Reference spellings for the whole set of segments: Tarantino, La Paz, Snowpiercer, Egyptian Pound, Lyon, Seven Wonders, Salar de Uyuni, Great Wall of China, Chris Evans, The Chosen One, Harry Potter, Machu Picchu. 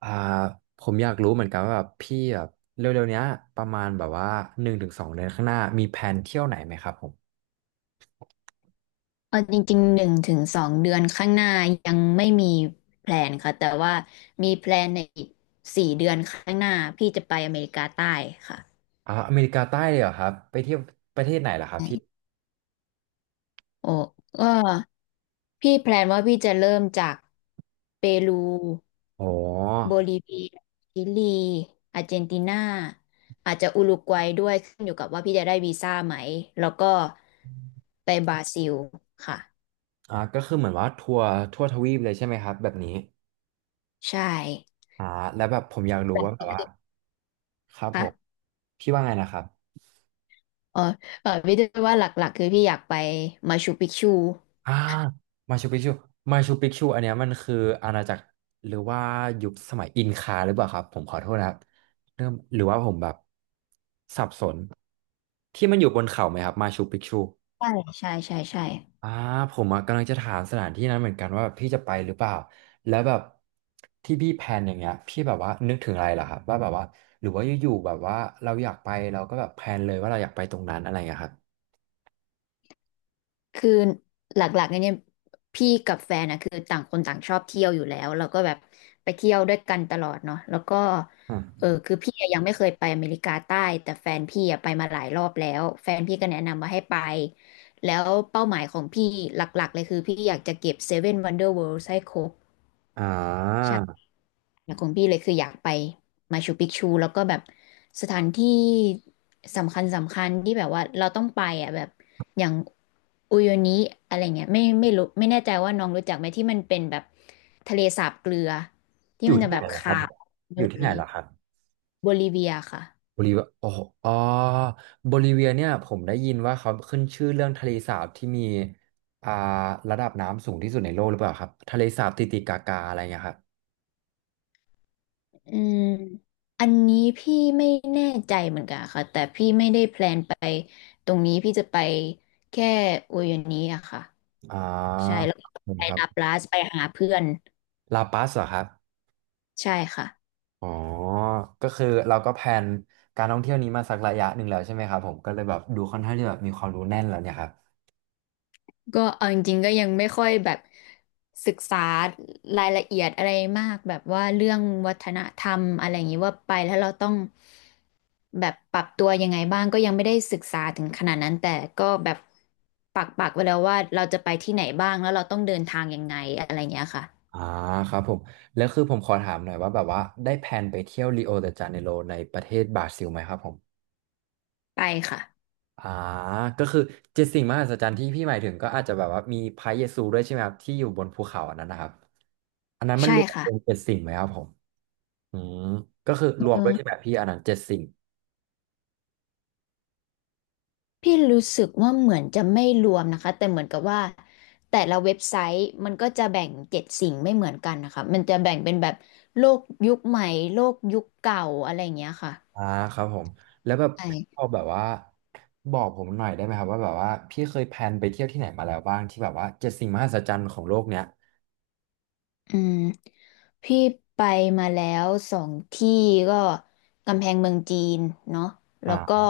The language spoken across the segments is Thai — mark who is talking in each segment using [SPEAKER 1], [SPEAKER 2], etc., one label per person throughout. [SPEAKER 1] อ่าผมอยากรู้เหมือนกันว่าแบบพี่แบบเร็วๆเนี้ยประมาณแบบว่า1-2 เดือนข้างหน้ามีแผนเที่ยวไหนไหมครับผม
[SPEAKER 2] เออจริงๆ1 ถึง 2 เดือนข้างหน้ายังไม่มีแพลนค่ะแต่ว่ามีแพลนในอีก4 เดือนข้างหน้าพี่จะไปอเมริกาใต้ค่ะ
[SPEAKER 1] อเมริกาใต้เลยเหรอครับไปเที่ยวประเทศไหนเหรอครับ
[SPEAKER 2] ใช่
[SPEAKER 1] พี่
[SPEAKER 2] โอ้ก็พี่แพลนว่าพี่จะเริ่มจากเปรู
[SPEAKER 1] อ๋อ
[SPEAKER 2] โบลิเวียชิลีอาร์เจนตินาอาจจะอุรุกวัยด้วยขึ้นอยู่กับว่าพี่จะได้วีซ่าไหมแล้วก็ไปบราซิลค่ะ
[SPEAKER 1] ก็คือเหมือนว่าทัวร์ทั่วทวีปเลยใช่ไหมครับแบบนี้
[SPEAKER 2] ใช่
[SPEAKER 1] อ่าแล้วแบบผมอยากรู้
[SPEAKER 2] แบบ
[SPEAKER 1] ว่าแบ
[SPEAKER 2] นี้
[SPEAKER 1] บว่า
[SPEAKER 2] คือ
[SPEAKER 1] ครับผม
[SPEAKER 2] ค่ะ
[SPEAKER 1] พี่ว่าไงนะครับ
[SPEAKER 2] เออเออพี่ด้วยว่าหลักๆคือพี่อยากไปมาชูปิกชู
[SPEAKER 1] อ่ามาชูปิกชูมาชูปิกชูอันเนี้ยมันคืออาณาจักรหรือว่ายุคสมัยอินคาหรือเปล่าครับผมขอโทษนะครับเริ่มหรือว่าผมแบบสับสนที่มันอยู่บนเขาไหมครับมาชูปิกชู
[SPEAKER 2] ใช่ใช่ใช่ใช่
[SPEAKER 1] อ่าผมอะกำลังจะถามสถานที่นั้นเหมือนกันว่าแบบพี่จะไปหรือเปล่าแล้วแบบที่พี่แพลนอย่างเงี้ยพี่แบบว่านึกถึงอะไรเหรอครับว่าแบบว่าหรือว่าอยู่ๆแบบว่าเราอยากไปเราก็แบบแพลนเลยว่าเราอยากไปตรงนั้นอะไรอย่างเงี้ยครับ
[SPEAKER 2] คือหลักๆเนี่ยพี่กับแฟนนะคือต่างคนต่างชอบเที่ยวอยู่แล้วแล้วก็แบบไปเที่ยวด้วยกันตลอดเนาะแล้วก็
[SPEAKER 1] อ
[SPEAKER 2] เออ
[SPEAKER 1] ม
[SPEAKER 2] คือพี่อะยังไม่เคยไปอเมริกาใต้แต่แฟนพี่อะไปมาหลายรอบแล้วแฟนพี่ก็แนะนำมาให้ไปแล้วเป้าหมายของพี่หลักๆเลยคือพี่อยากจะเก็บเซเว่นวันเดอร์เวิลด์ให้คร
[SPEAKER 1] อ่า
[SPEAKER 2] บ อยากของพี่เลยคืออยากไปมาชูปิกชูแล้วก็แบบสถานที่สำคัญสำคัญที่แบบว่าเราต้องไปอ่ะแบบอย่างอุโยนิอะไรเงี้ยไม่รู้ไม่แน่ใจว่าน้องรู้จักไหมที่มันเป็นแบบทะเลสาบเกลือที่
[SPEAKER 1] อยู่
[SPEAKER 2] มันจะ
[SPEAKER 1] ที่
[SPEAKER 2] แบ
[SPEAKER 1] ไหน
[SPEAKER 2] บ
[SPEAKER 1] เหรอครั
[SPEAKER 2] ขา
[SPEAKER 1] บ
[SPEAKER 2] วไปห
[SPEAKER 1] อ
[SPEAKER 2] ม
[SPEAKER 1] ยู่
[SPEAKER 2] ด
[SPEAKER 1] ที่
[SPEAKER 2] เล
[SPEAKER 1] ไหน
[SPEAKER 2] ย
[SPEAKER 1] เหรอครับ
[SPEAKER 2] โบลิเวียค่ะ
[SPEAKER 1] โบลิเวียโอ้โหอ๋อโบลิเวียเนี่ยผมได้ยินว่าเขาขึ้นชื่อเรื่องทะเลสาบที่มีอ่าระดับน้ำสูงที่สุดในโลกหรือเปล่าครับทะเลสาบติติกากาอะไรเงี้ยครับ
[SPEAKER 2] อืมอันนี้พี่ไม่แน่ใจเหมือนกันค่ะแต่พี่ไม่ได้แพลนไปตรงนี้พี่จะไปแค่อุโยนิอะค่ะ
[SPEAKER 1] อ่า
[SPEAKER 2] ใช่แล้วก็ไป
[SPEAKER 1] นี่ครั
[SPEAKER 2] ลาป
[SPEAKER 1] บ
[SPEAKER 2] ลาสไปหาเพื่อน
[SPEAKER 1] ลาปัสเหรอครับ
[SPEAKER 2] ใช่ค่ะ
[SPEAKER 1] อ๋อก็คือเราก็แพลนการท่องเที่ยวนี้มาสักระยะหนึ่งแล้วใช่ไหมครับผมก็เลยแบบดูค่อนข้างที่แบบมีความรู้แน่นแล้วเนี่ยครับ
[SPEAKER 2] ก็เอาจริงๆก็ยังไม่ค่อยแบบศึกษารายละเอียดอะไรมากแบบว่าเรื่องวัฒนธรรมอะไรอย่างนี้ว่าไปแล้วเราต้องแบบปรับตัวยังไงบ้างก็ยังไม่ได้ศึกษาถึงขนาดนั้นแต่ก็แบบปักปักไว้แล้วว่าเราจะไปที่ไหนบ้างแล้วเราต้องเดินทางยังไงอะไรอย่างเงี้ยค่ะ
[SPEAKER 1] อ่าครับผมแล้วคือผมขอถามหน่อยว่าแบบว่าได้แพลนไปเที่ยวริโอเดจาเนโรในประเทศบราซิลไหมครับผม
[SPEAKER 2] ไปค่ะ
[SPEAKER 1] อ่าก็คือเจ็ดสิ่งมหัศจรรย์ที่พี่หมายถึงก็อาจจะแบบว่ามีพระเยซูด้วยใช่ไหมครับที่อยู่บนภูเขาอันนั้นนะครับอันนั้นมันร
[SPEAKER 2] ใช่
[SPEAKER 1] วม
[SPEAKER 2] ค่ะ
[SPEAKER 1] เป็นเจ็ดสิ่งไหมครับผมอืมก็คือรวมด้วยใช่
[SPEAKER 2] เอ
[SPEAKER 1] ไหม
[SPEAKER 2] อ
[SPEAKER 1] พี่อันนั้นเจ็ดสิ่ง
[SPEAKER 2] พี่รู้สึกว่าเหมือนจะไม่รวมนะคะแต่เหมือนกับว่าแต่ละเว็บไซต์มันก็จะแบ่งเจ็ดสิ่งไม่เหมือนกันนะคะมันจะแบ่งเป็นแบบโลกยุคใหม่โลกยุคเก่าอะไรอย่างเงี้ยค่ะ
[SPEAKER 1] อ่าครับผมแล้วแบบ
[SPEAKER 2] ใช่
[SPEAKER 1] พี่พอแบบว่าบอกผมหน่อยได้ไหมครับว่าแบบว่าพี่เคยแพลนไปเที่ยวที่ไหนมาแล้วบ้างที่แบบว่าเจ็ดสิ่งมหัศจรรย์ของโลกเนี้ย
[SPEAKER 2] อืมพี่ไปมาแล้ว2 ที่ก็กำแพงเมืองจีนเนาะแล้วก็
[SPEAKER 1] อ่า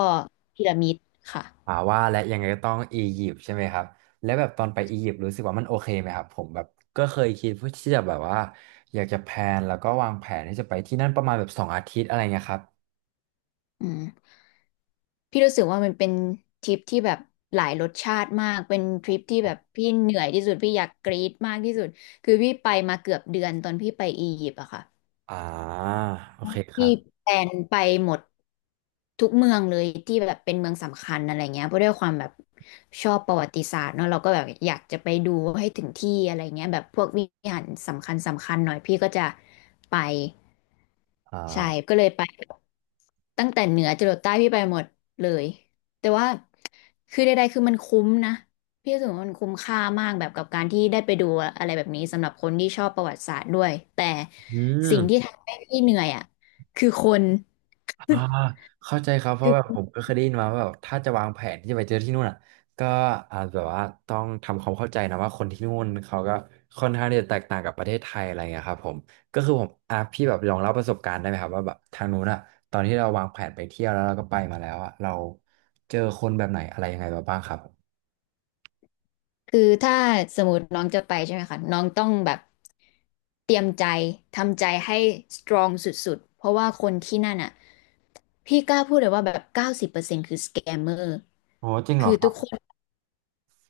[SPEAKER 2] พีระมิดค่ะ
[SPEAKER 1] ว่าและยังไงก็ต้องอียิปต์ใช่ไหมครับแล้วแบบตอนไปอียิปต์รู้สึกว่ามันโอเคไหมครับผมแบบก็เคยคิดเพื่อที่จะแบบว่าอยากจะแพลนแล้วก็วางแผนที่จะไปที่นั่นประมาณแบบ2 อาทิตย์อะไรเงี้ยครับ
[SPEAKER 2] อืม พี่รู้สึกว่ามันเป็นทริปที่แบบหลายรสชาติมากเป็นทริปที่แบบพี่เหนื่อยที่สุดพี่อยากกรี๊ดมากที่สุดคือพี่ไปมาเกือบเดือนตอนพี่ไปอียิปต์อะค่ะ
[SPEAKER 1] อ่าโอเคครั
[SPEAKER 2] พี่
[SPEAKER 1] บ
[SPEAKER 2] แพลนไปหมดทุกเมืองเลยที่แบบเป็นเมืองสำคัญอะไรเงี้ยเพราะด้วยความแบบชอบประวัติศาสตร์เนาะเราก็แบบอยากจะไปดูให้ถึงที่อะไรเงี้ยแบบพวกวิหารสำคัญสำคัญหน่อยพี่ก็จะไป
[SPEAKER 1] อ่
[SPEAKER 2] ใช่
[SPEAKER 1] า
[SPEAKER 2] ก็เลยไป ตั้งแต่เหนือจรดใต้พี่ไปหมดเลยแต่ว่าคือใดๆคือมันคุ้มนะพี่รู้สึกว่ามันคุ้มค่ามากแบบกับการที่ได้ไปดูอะไรแบบนี้สำหรับคนที่ชอบประวัติศาสตร์ด้วยแต่
[SPEAKER 1] อืม
[SPEAKER 2] สิ่งที่ทำให้พี่เหนื่อยอ่ะคือคน
[SPEAKER 1] อ่า เข้าใจครับเพ
[SPEAKER 2] คื
[SPEAKER 1] ราะแบบผ
[SPEAKER 2] อ
[SPEAKER 1] มก็เคยได้ยินมาว่าแบบถ้าจะวางแผนที่จะไปเจอที่นู่นอ่ะก็อาจแบบว่าต้องทำความเข้าใจนะว่าคนที่นู่นเขาก็ค่อนข้างที่จะแตกต่างกับประเทศไทยอะไรเงี้ยครับผมก็คือผมอ่ะพี่แบบลองเล่าประสบการณ์ได้ไหมครับว่าแบบทางนู้นอ่ะตอนที่เราวางแผนไปเที่ยวแล้วเราก็ไปมาแล้วอ่ะเราเจอคนแบบไหนอะไรยังไงมาบ้างครับ
[SPEAKER 2] คือถ้าสมมติน้องจะไปใช่ไหมคะน้องต้องแบบเตรียมใจทำใจให้สตรองสุดๆเพราะว่าคนที่นั่นอ่ะพี่กล้าพูดเลยว่าแบบ90%คือสแกมเมอร์
[SPEAKER 1] โอ้จริงเหร
[SPEAKER 2] คื
[SPEAKER 1] อ
[SPEAKER 2] อ
[SPEAKER 1] ค
[SPEAKER 2] ทุ
[SPEAKER 1] รั
[SPEAKER 2] กค
[SPEAKER 1] บ
[SPEAKER 2] น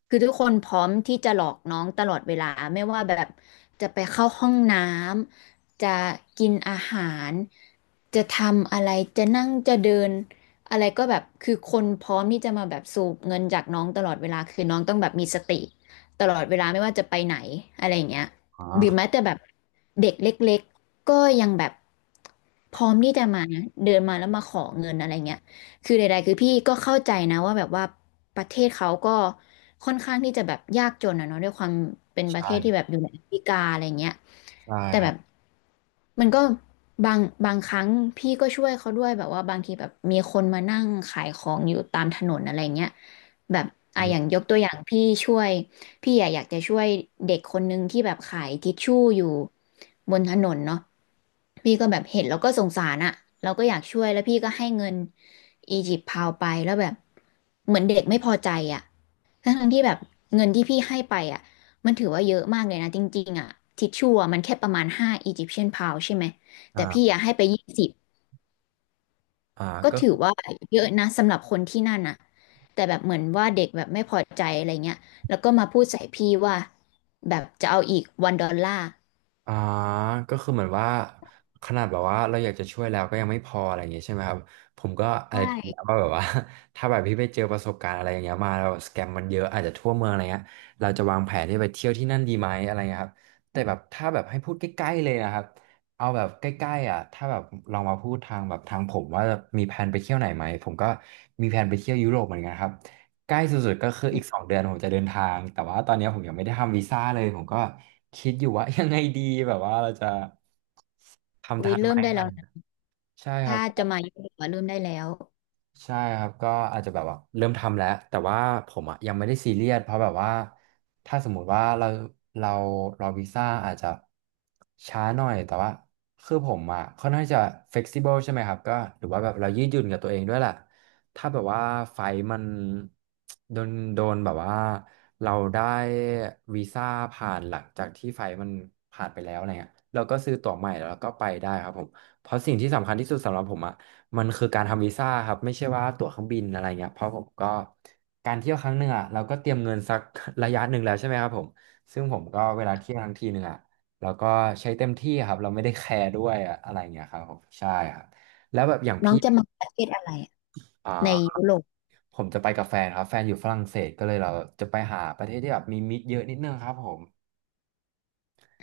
[SPEAKER 2] คือทุกคนพร้อมที่จะหลอกน้องตลอดเวลาไม่ว่าแบบจะไปเข้าห้องน้ำจะกินอาหารจะทำอะไรจะนั่งจะเดินอะไรก็แบบคือคนพร้อมที่จะมาแบบสูบเงินจากน้องตลอดเวลาคือน้องต้องแบบมีสติตลอดเวลาไม่ว่าจะไปไหนอะไรอย่างเงี้ย
[SPEAKER 1] อ๋
[SPEAKER 2] หรือแม้
[SPEAKER 1] อ
[SPEAKER 2] แต่แบบเด็กเล็กๆก็ยังแบบพร้อมที่จะมาเดินมาแล้วมาขอเงินอะไรเงี้ย คือใดๆคือพี่ก็เข้าใจนะว่าแบบว่าประเทศเขาก็ค่อนข้างที่จะแบบยากจนอะเนาะด้วยความเป็นประ
[SPEAKER 1] ใช่
[SPEAKER 2] เทศ
[SPEAKER 1] ค
[SPEAKER 2] ที่
[SPEAKER 1] รับ
[SPEAKER 2] แบบอยู่ในแอฟริกาอะไรเงี้ย
[SPEAKER 1] ใช่
[SPEAKER 2] แต่
[SPEAKER 1] ค
[SPEAKER 2] แบ
[SPEAKER 1] รับ
[SPEAKER 2] บมันก็บางบางครั้งพี่ก็ช่วยเขาด้วยแบบว่าบางทีแบบมีคนมานั่งขายของอยู่ตามถนนอะไรเงี้ย แบบอ่ะอย่าง
[SPEAKER 1] อ
[SPEAKER 2] ยกตัวอย่างพี่ช่วยพี่อะอยากจะช่วยเด็กคนนึงที่แบบขายทิชชู่อยู่บนถนนเนาะพี่ก็แบบเห็นแล้วก็สงสารอะเราก็อยากช่วยแล้วพี่ก็ให้เงินอียิปต์พาวไปแล้วแบบเหมือนเด็กไม่พอใจอะทั้งๆที่แบบเงินที่พี่ให้ไปอะมันถือว่าเยอะมากเลยนะจริงๆอะทิชชู่อะมันแค่ประมาณ5 อียิปเชียนพาวใช่ไหม
[SPEAKER 1] อ่
[SPEAKER 2] แต่พี่
[SPEAKER 1] า
[SPEAKER 2] อยากให้ไป20
[SPEAKER 1] อ่า
[SPEAKER 2] ก็
[SPEAKER 1] ก็
[SPEAKER 2] ถือว่าเยอะนะสำหรับคนที่นั่นน่ะแต่แบบเหมือนว่าเด็กแบบไม่พอใจอะไรเงี้ยแล้วก็มาพูดใส่พี่ว่าแบบจะเอาอีกวันดอลลาร์
[SPEAKER 1] อ่าก็คือเหมือนว่าขนาดแบบว่าเราอยากจะช่วยแล้วก็ยังไม่พออะไรอย่างเงี้ยใช่ไหมครับผมก็อะไรคิดแล้
[SPEAKER 2] ใช่
[SPEAKER 1] วว่าแบบว่า ถ้าแบบพี่ไปเจอประสบการณ์อะไรอย่างเงี้ยมาแล้วสแกมมันเยอะอาจจะทั่วเมืองอะไรเงี้ยเราจะวางแผนที่ไปเที่ยวที่นั่นดีไหมอะไรเงี้ยครับแต่แบบถ้าแบบให้พูดใกล้ๆเลยนะครับเอาแบบใกล้ๆอ่ะถ้าแบบลองมาพูดทางแบบทางผมว่ามีแผนไปเที่ยวไหนไหมผมก็มีแผนไปเที่ยวยุโรปเหมือนกันครับ ใกล้สุดๆก็คืออีกสองเดือนผมจะเดินทางแต่ว่าตอนนี้ผมยังไม่ได้ทำวีซ่าเลยผมก็คิดอยู่ว่า ยังไงดีแบบว่าเราจะ
[SPEAKER 2] อุ้
[SPEAKER 1] ทำ
[SPEAKER 2] ย
[SPEAKER 1] ทันไห
[SPEAKER 2] เริ่
[SPEAKER 1] ม
[SPEAKER 2] มได้
[SPEAKER 1] อะไร
[SPEAKER 2] แล้
[SPEAKER 1] อ
[SPEAKER 2] ว
[SPEAKER 1] ย่างเงี้ย
[SPEAKER 2] นะ
[SPEAKER 1] ใช่ครั
[SPEAKER 2] ถ้า
[SPEAKER 1] บ
[SPEAKER 2] จะมายุโรปอะเริ่มได้แล้ว
[SPEAKER 1] ใช่ครับก็อาจจะแบบว่าเริ่มทำแล้วแต่ว่าผมอ่ะยังไม่ได้ซีเรียสเพราะแบบว่าถ้าสมมุติว่าเรารอวีซ่าอาจจะช้าหน่อยแต่ว่าคือผมอ่ะค่อนข้างจะ flexible ใช่ไหมครับก็หรือว่าแบบเรายืดหยุ่นกับตัวเองด้วยแหละถ้าแบบว่าไฟล์มันโดนแบบว่าเราได้วีซ่าผ่านหลังจากที่ไฟล์มันผ่านไปแล้วอะไรเงี้ยเราก็ซื้อตั๋วใหม่แล้วก็ไปได้ครับผมเพราะสิ่งที่สำคัญที่สุดสำหรับผมอะ มันคือการทำวีซ่าครับไม่ใช่ว่าตั๋วเครื่องบินอะไรเงี้ยเพราะผมก็การเที่ยวครั้งหนึ่งอ่ะเราก็เตรียมเงินสักระยะหนึ่งแล้วใช่ไหมครับผมซึ่งผมก็เวลาเที่ยวครั้งทีหนึ่งอ่ะเราก็ใช้เต็มที่ครับเราไม่ได้แคร์ด้วยอะอะไรเงี้ยครับผมใช่ครับแล้วแบบอย่าง
[SPEAKER 2] น้อ
[SPEAKER 1] พี่
[SPEAKER 2] งจะมาประเทศอะไรอะ
[SPEAKER 1] อ่
[SPEAKER 2] ใน
[SPEAKER 1] า
[SPEAKER 2] ยุโรป
[SPEAKER 1] ผมจะไปกับแฟนครับแฟนอยู่ฝรั่งเศสก็เลยเราจะไปหาประเทศที่แบบมีมิตรเยอะนิดนึงครับผม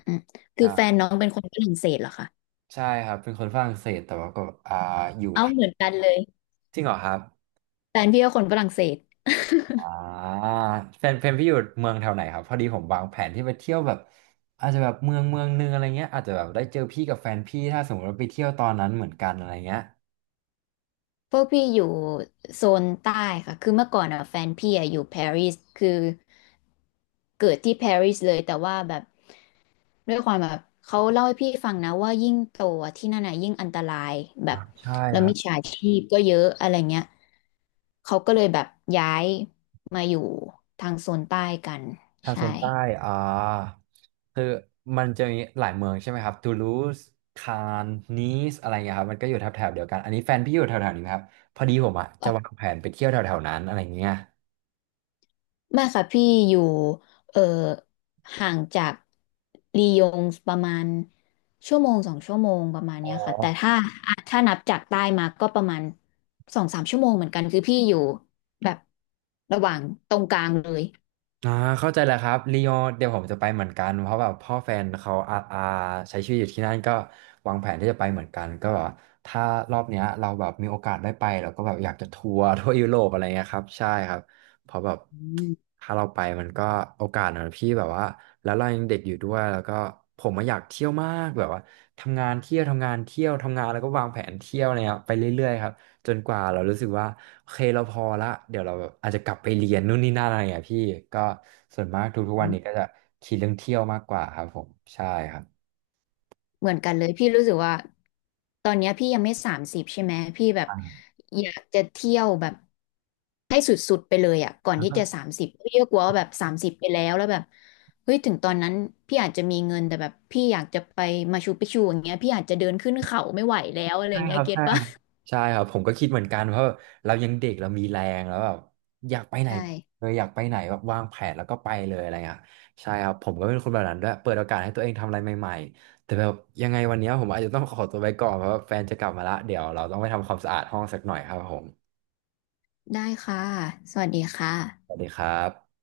[SPEAKER 2] อืมคือแฟน
[SPEAKER 1] ใช่
[SPEAKER 2] น้องเป็นคนฝรั่งเศสเหรอคะ
[SPEAKER 1] ใช่ครับเป็นคนฝรั่งเศสแต่ว่าก็อ่าอยู่
[SPEAKER 2] เอา
[SPEAKER 1] ไทย
[SPEAKER 2] เหมือนกันเลย
[SPEAKER 1] จริงเหรอครับ
[SPEAKER 2] แฟนพี่ก็คนฝรั่งเศส
[SPEAKER 1] อ่าแฟนเพนพี่อยู่เมืองแถวไหนครับพอดีผมวางแผนที่ไปเที่ยวแบบอาจจะแบบเมืองนึงอะไรเงี้ยอาจจะแบบได้เจอพี่กับแฟนพี่ถ้าสมมติว่าไปเที่ยวตอนนั้นเหมือนกันอะไรเงี้ย
[SPEAKER 2] พวกพี่อยู่โซนใต้ค่ะคือเมื่อก่อนอ่ะแฟนพี่อะอยู่ปารีสคือ เกิดที่ปารีสเลยแต่ว่าแบบด้วยความแบบเขาเล่าให้พี่ฟังนะว่ายิ่งโตอะที่นั่นน่ะยิ่งอันตรายแบ
[SPEAKER 1] อ่า
[SPEAKER 2] บ
[SPEAKER 1] ใช่
[SPEAKER 2] แล้ว
[SPEAKER 1] ครั
[SPEAKER 2] มิ
[SPEAKER 1] บ
[SPEAKER 2] จฉาชีพก็เยอะอะไรเงี้ยเขาก็เลยแบบย้ายมาอยู่ทางโซนใต้กัน
[SPEAKER 1] ทางโซ
[SPEAKER 2] ใช่
[SPEAKER 1] นใต้อ่าคือมันจะมีหลายเมืองใช่ไหมครับตูลูสคานนีสอะไรเงี้ยครับมันก็อยู่แถบๆเดียวกันอันนี้แฟนพี่อยู่แถวๆนี้ไหมครับพอดีผมอ่ะจะวางแผนไปเที่ยวแถวๆนั้นอะไรเงี้ย
[SPEAKER 2] ไม่ค่ะพี่อยู่เอ่อห่างจากลียงประมาณชั่วโมง2 ชั่วโมงประมาณ
[SPEAKER 1] อ๋อ
[SPEAKER 2] เนี้ยค่ะแต่ถ้าอ่ะถ้านับจากใต้มาก็ประมาณ2-3 ชั่วโมงเหมือนกันคือพี่อยู่แบบระหว่างตรงกลางเลย
[SPEAKER 1] อ่าเข้าใจแหล้วครับลียงเดี๋ยวผมจะไปเหมือนกันเพราะแบบพ่อแฟนเขาอาอาใช้ชีวิตอยู่ที่นั่นก็วางแผนที่จะไปเหมือนกันก็แบบว่าถ้ารอบเนี้ยเราแบบมีโอกาสได้ไปเราก็แบบอยากจะทัวร์ทั่วยุโรปอะไรเงี้ยครับใช่ครับเพราะแบบ
[SPEAKER 2] อื
[SPEAKER 1] ถ้าเราไปมันก็โอกาสนะพี่แบบว่าแล้วเรายังเด็กอยู่ด้วยแล้วก็ผมมาอยากเที่ยวมากแบบว่าทำงานเที่ยวทำงานเที่ยวทำงานแล้วก็วางแผนเที่ยวอะไรเงี้ยไปเรื่อยๆครับ จนกว่าเรารู้สึกว่าโอเคเราพอละเดี๋ยวเราแบบอาจจะกลับไปเรียนนู่นนี่นั่นอะไรอย่างเงี้ยพี่ก็ส่วนมากทุกๆวันนี้ก็
[SPEAKER 2] ม
[SPEAKER 1] จะคิดเรื่องเที่ยวมากกว่าครับผมใช่ครับ
[SPEAKER 2] เหมือนกันเลยพี่รู้สึกว่าตอนเนี้ยพี่ยังไม่สามสิบใช่ไหมพี่แบบ
[SPEAKER 1] อ่า
[SPEAKER 2] อยากจะเที่ยวแบบให้สุดๆไปเลยอ่ะก่อน
[SPEAKER 1] แล้ว
[SPEAKER 2] ที่
[SPEAKER 1] ก็
[SPEAKER 2] จะสามสิบพี่ก็กลัวว่าแบบสามสิบไปแล้วแล้วแบบเฮ้ยถึงตอนนั้นพี่อาจจะมีเงินแต่แบบพี่อยากจะไปมาชูปิกชูอย่างเงี้ยพี่อาจจะเดินขึ้นเขาไม่ไหวแล้วอะไรอ
[SPEAKER 1] ใช่
[SPEAKER 2] ย่างเงี้
[SPEAKER 1] ค
[SPEAKER 2] ย
[SPEAKER 1] รับ
[SPEAKER 2] เก็ต
[SPEAKER 1] ใช่ค
[SPEAKER 2] ปะ
[SPEAKER 1] รับใช่ครับผมก็คิดเหมือนกันเพราะแบบเรายังเด็กเรามีแรงแล้วแบบอยากไป ไหน
[SPEAKER 2] ใช่
[SPEAKER 1] เลยอยากไปไหนแบบวางแผนแล้วก็ไปเลยอะไรเงี้ยใช่ครับผมก็เป็นคนแบบนั้นด้วยเปิดโอกาสให้ตัวเองทำอะไรใหม่ๆแต่แบบยังไงวันเนี้ยผมอาจจะต้องขอตัวไปก่อนเพราะว่าแฟนจะกลับมาละเดี๋ยวเราต้องไปทำความสะอาดห้องสักหน่อยครับผม
[SPEAKER 2] ได้ค่ะสวัสดีค่
[SPEAKER 1] สวั
[SPEAKER 2] ะ
[SPEAKER 1] สดีครับ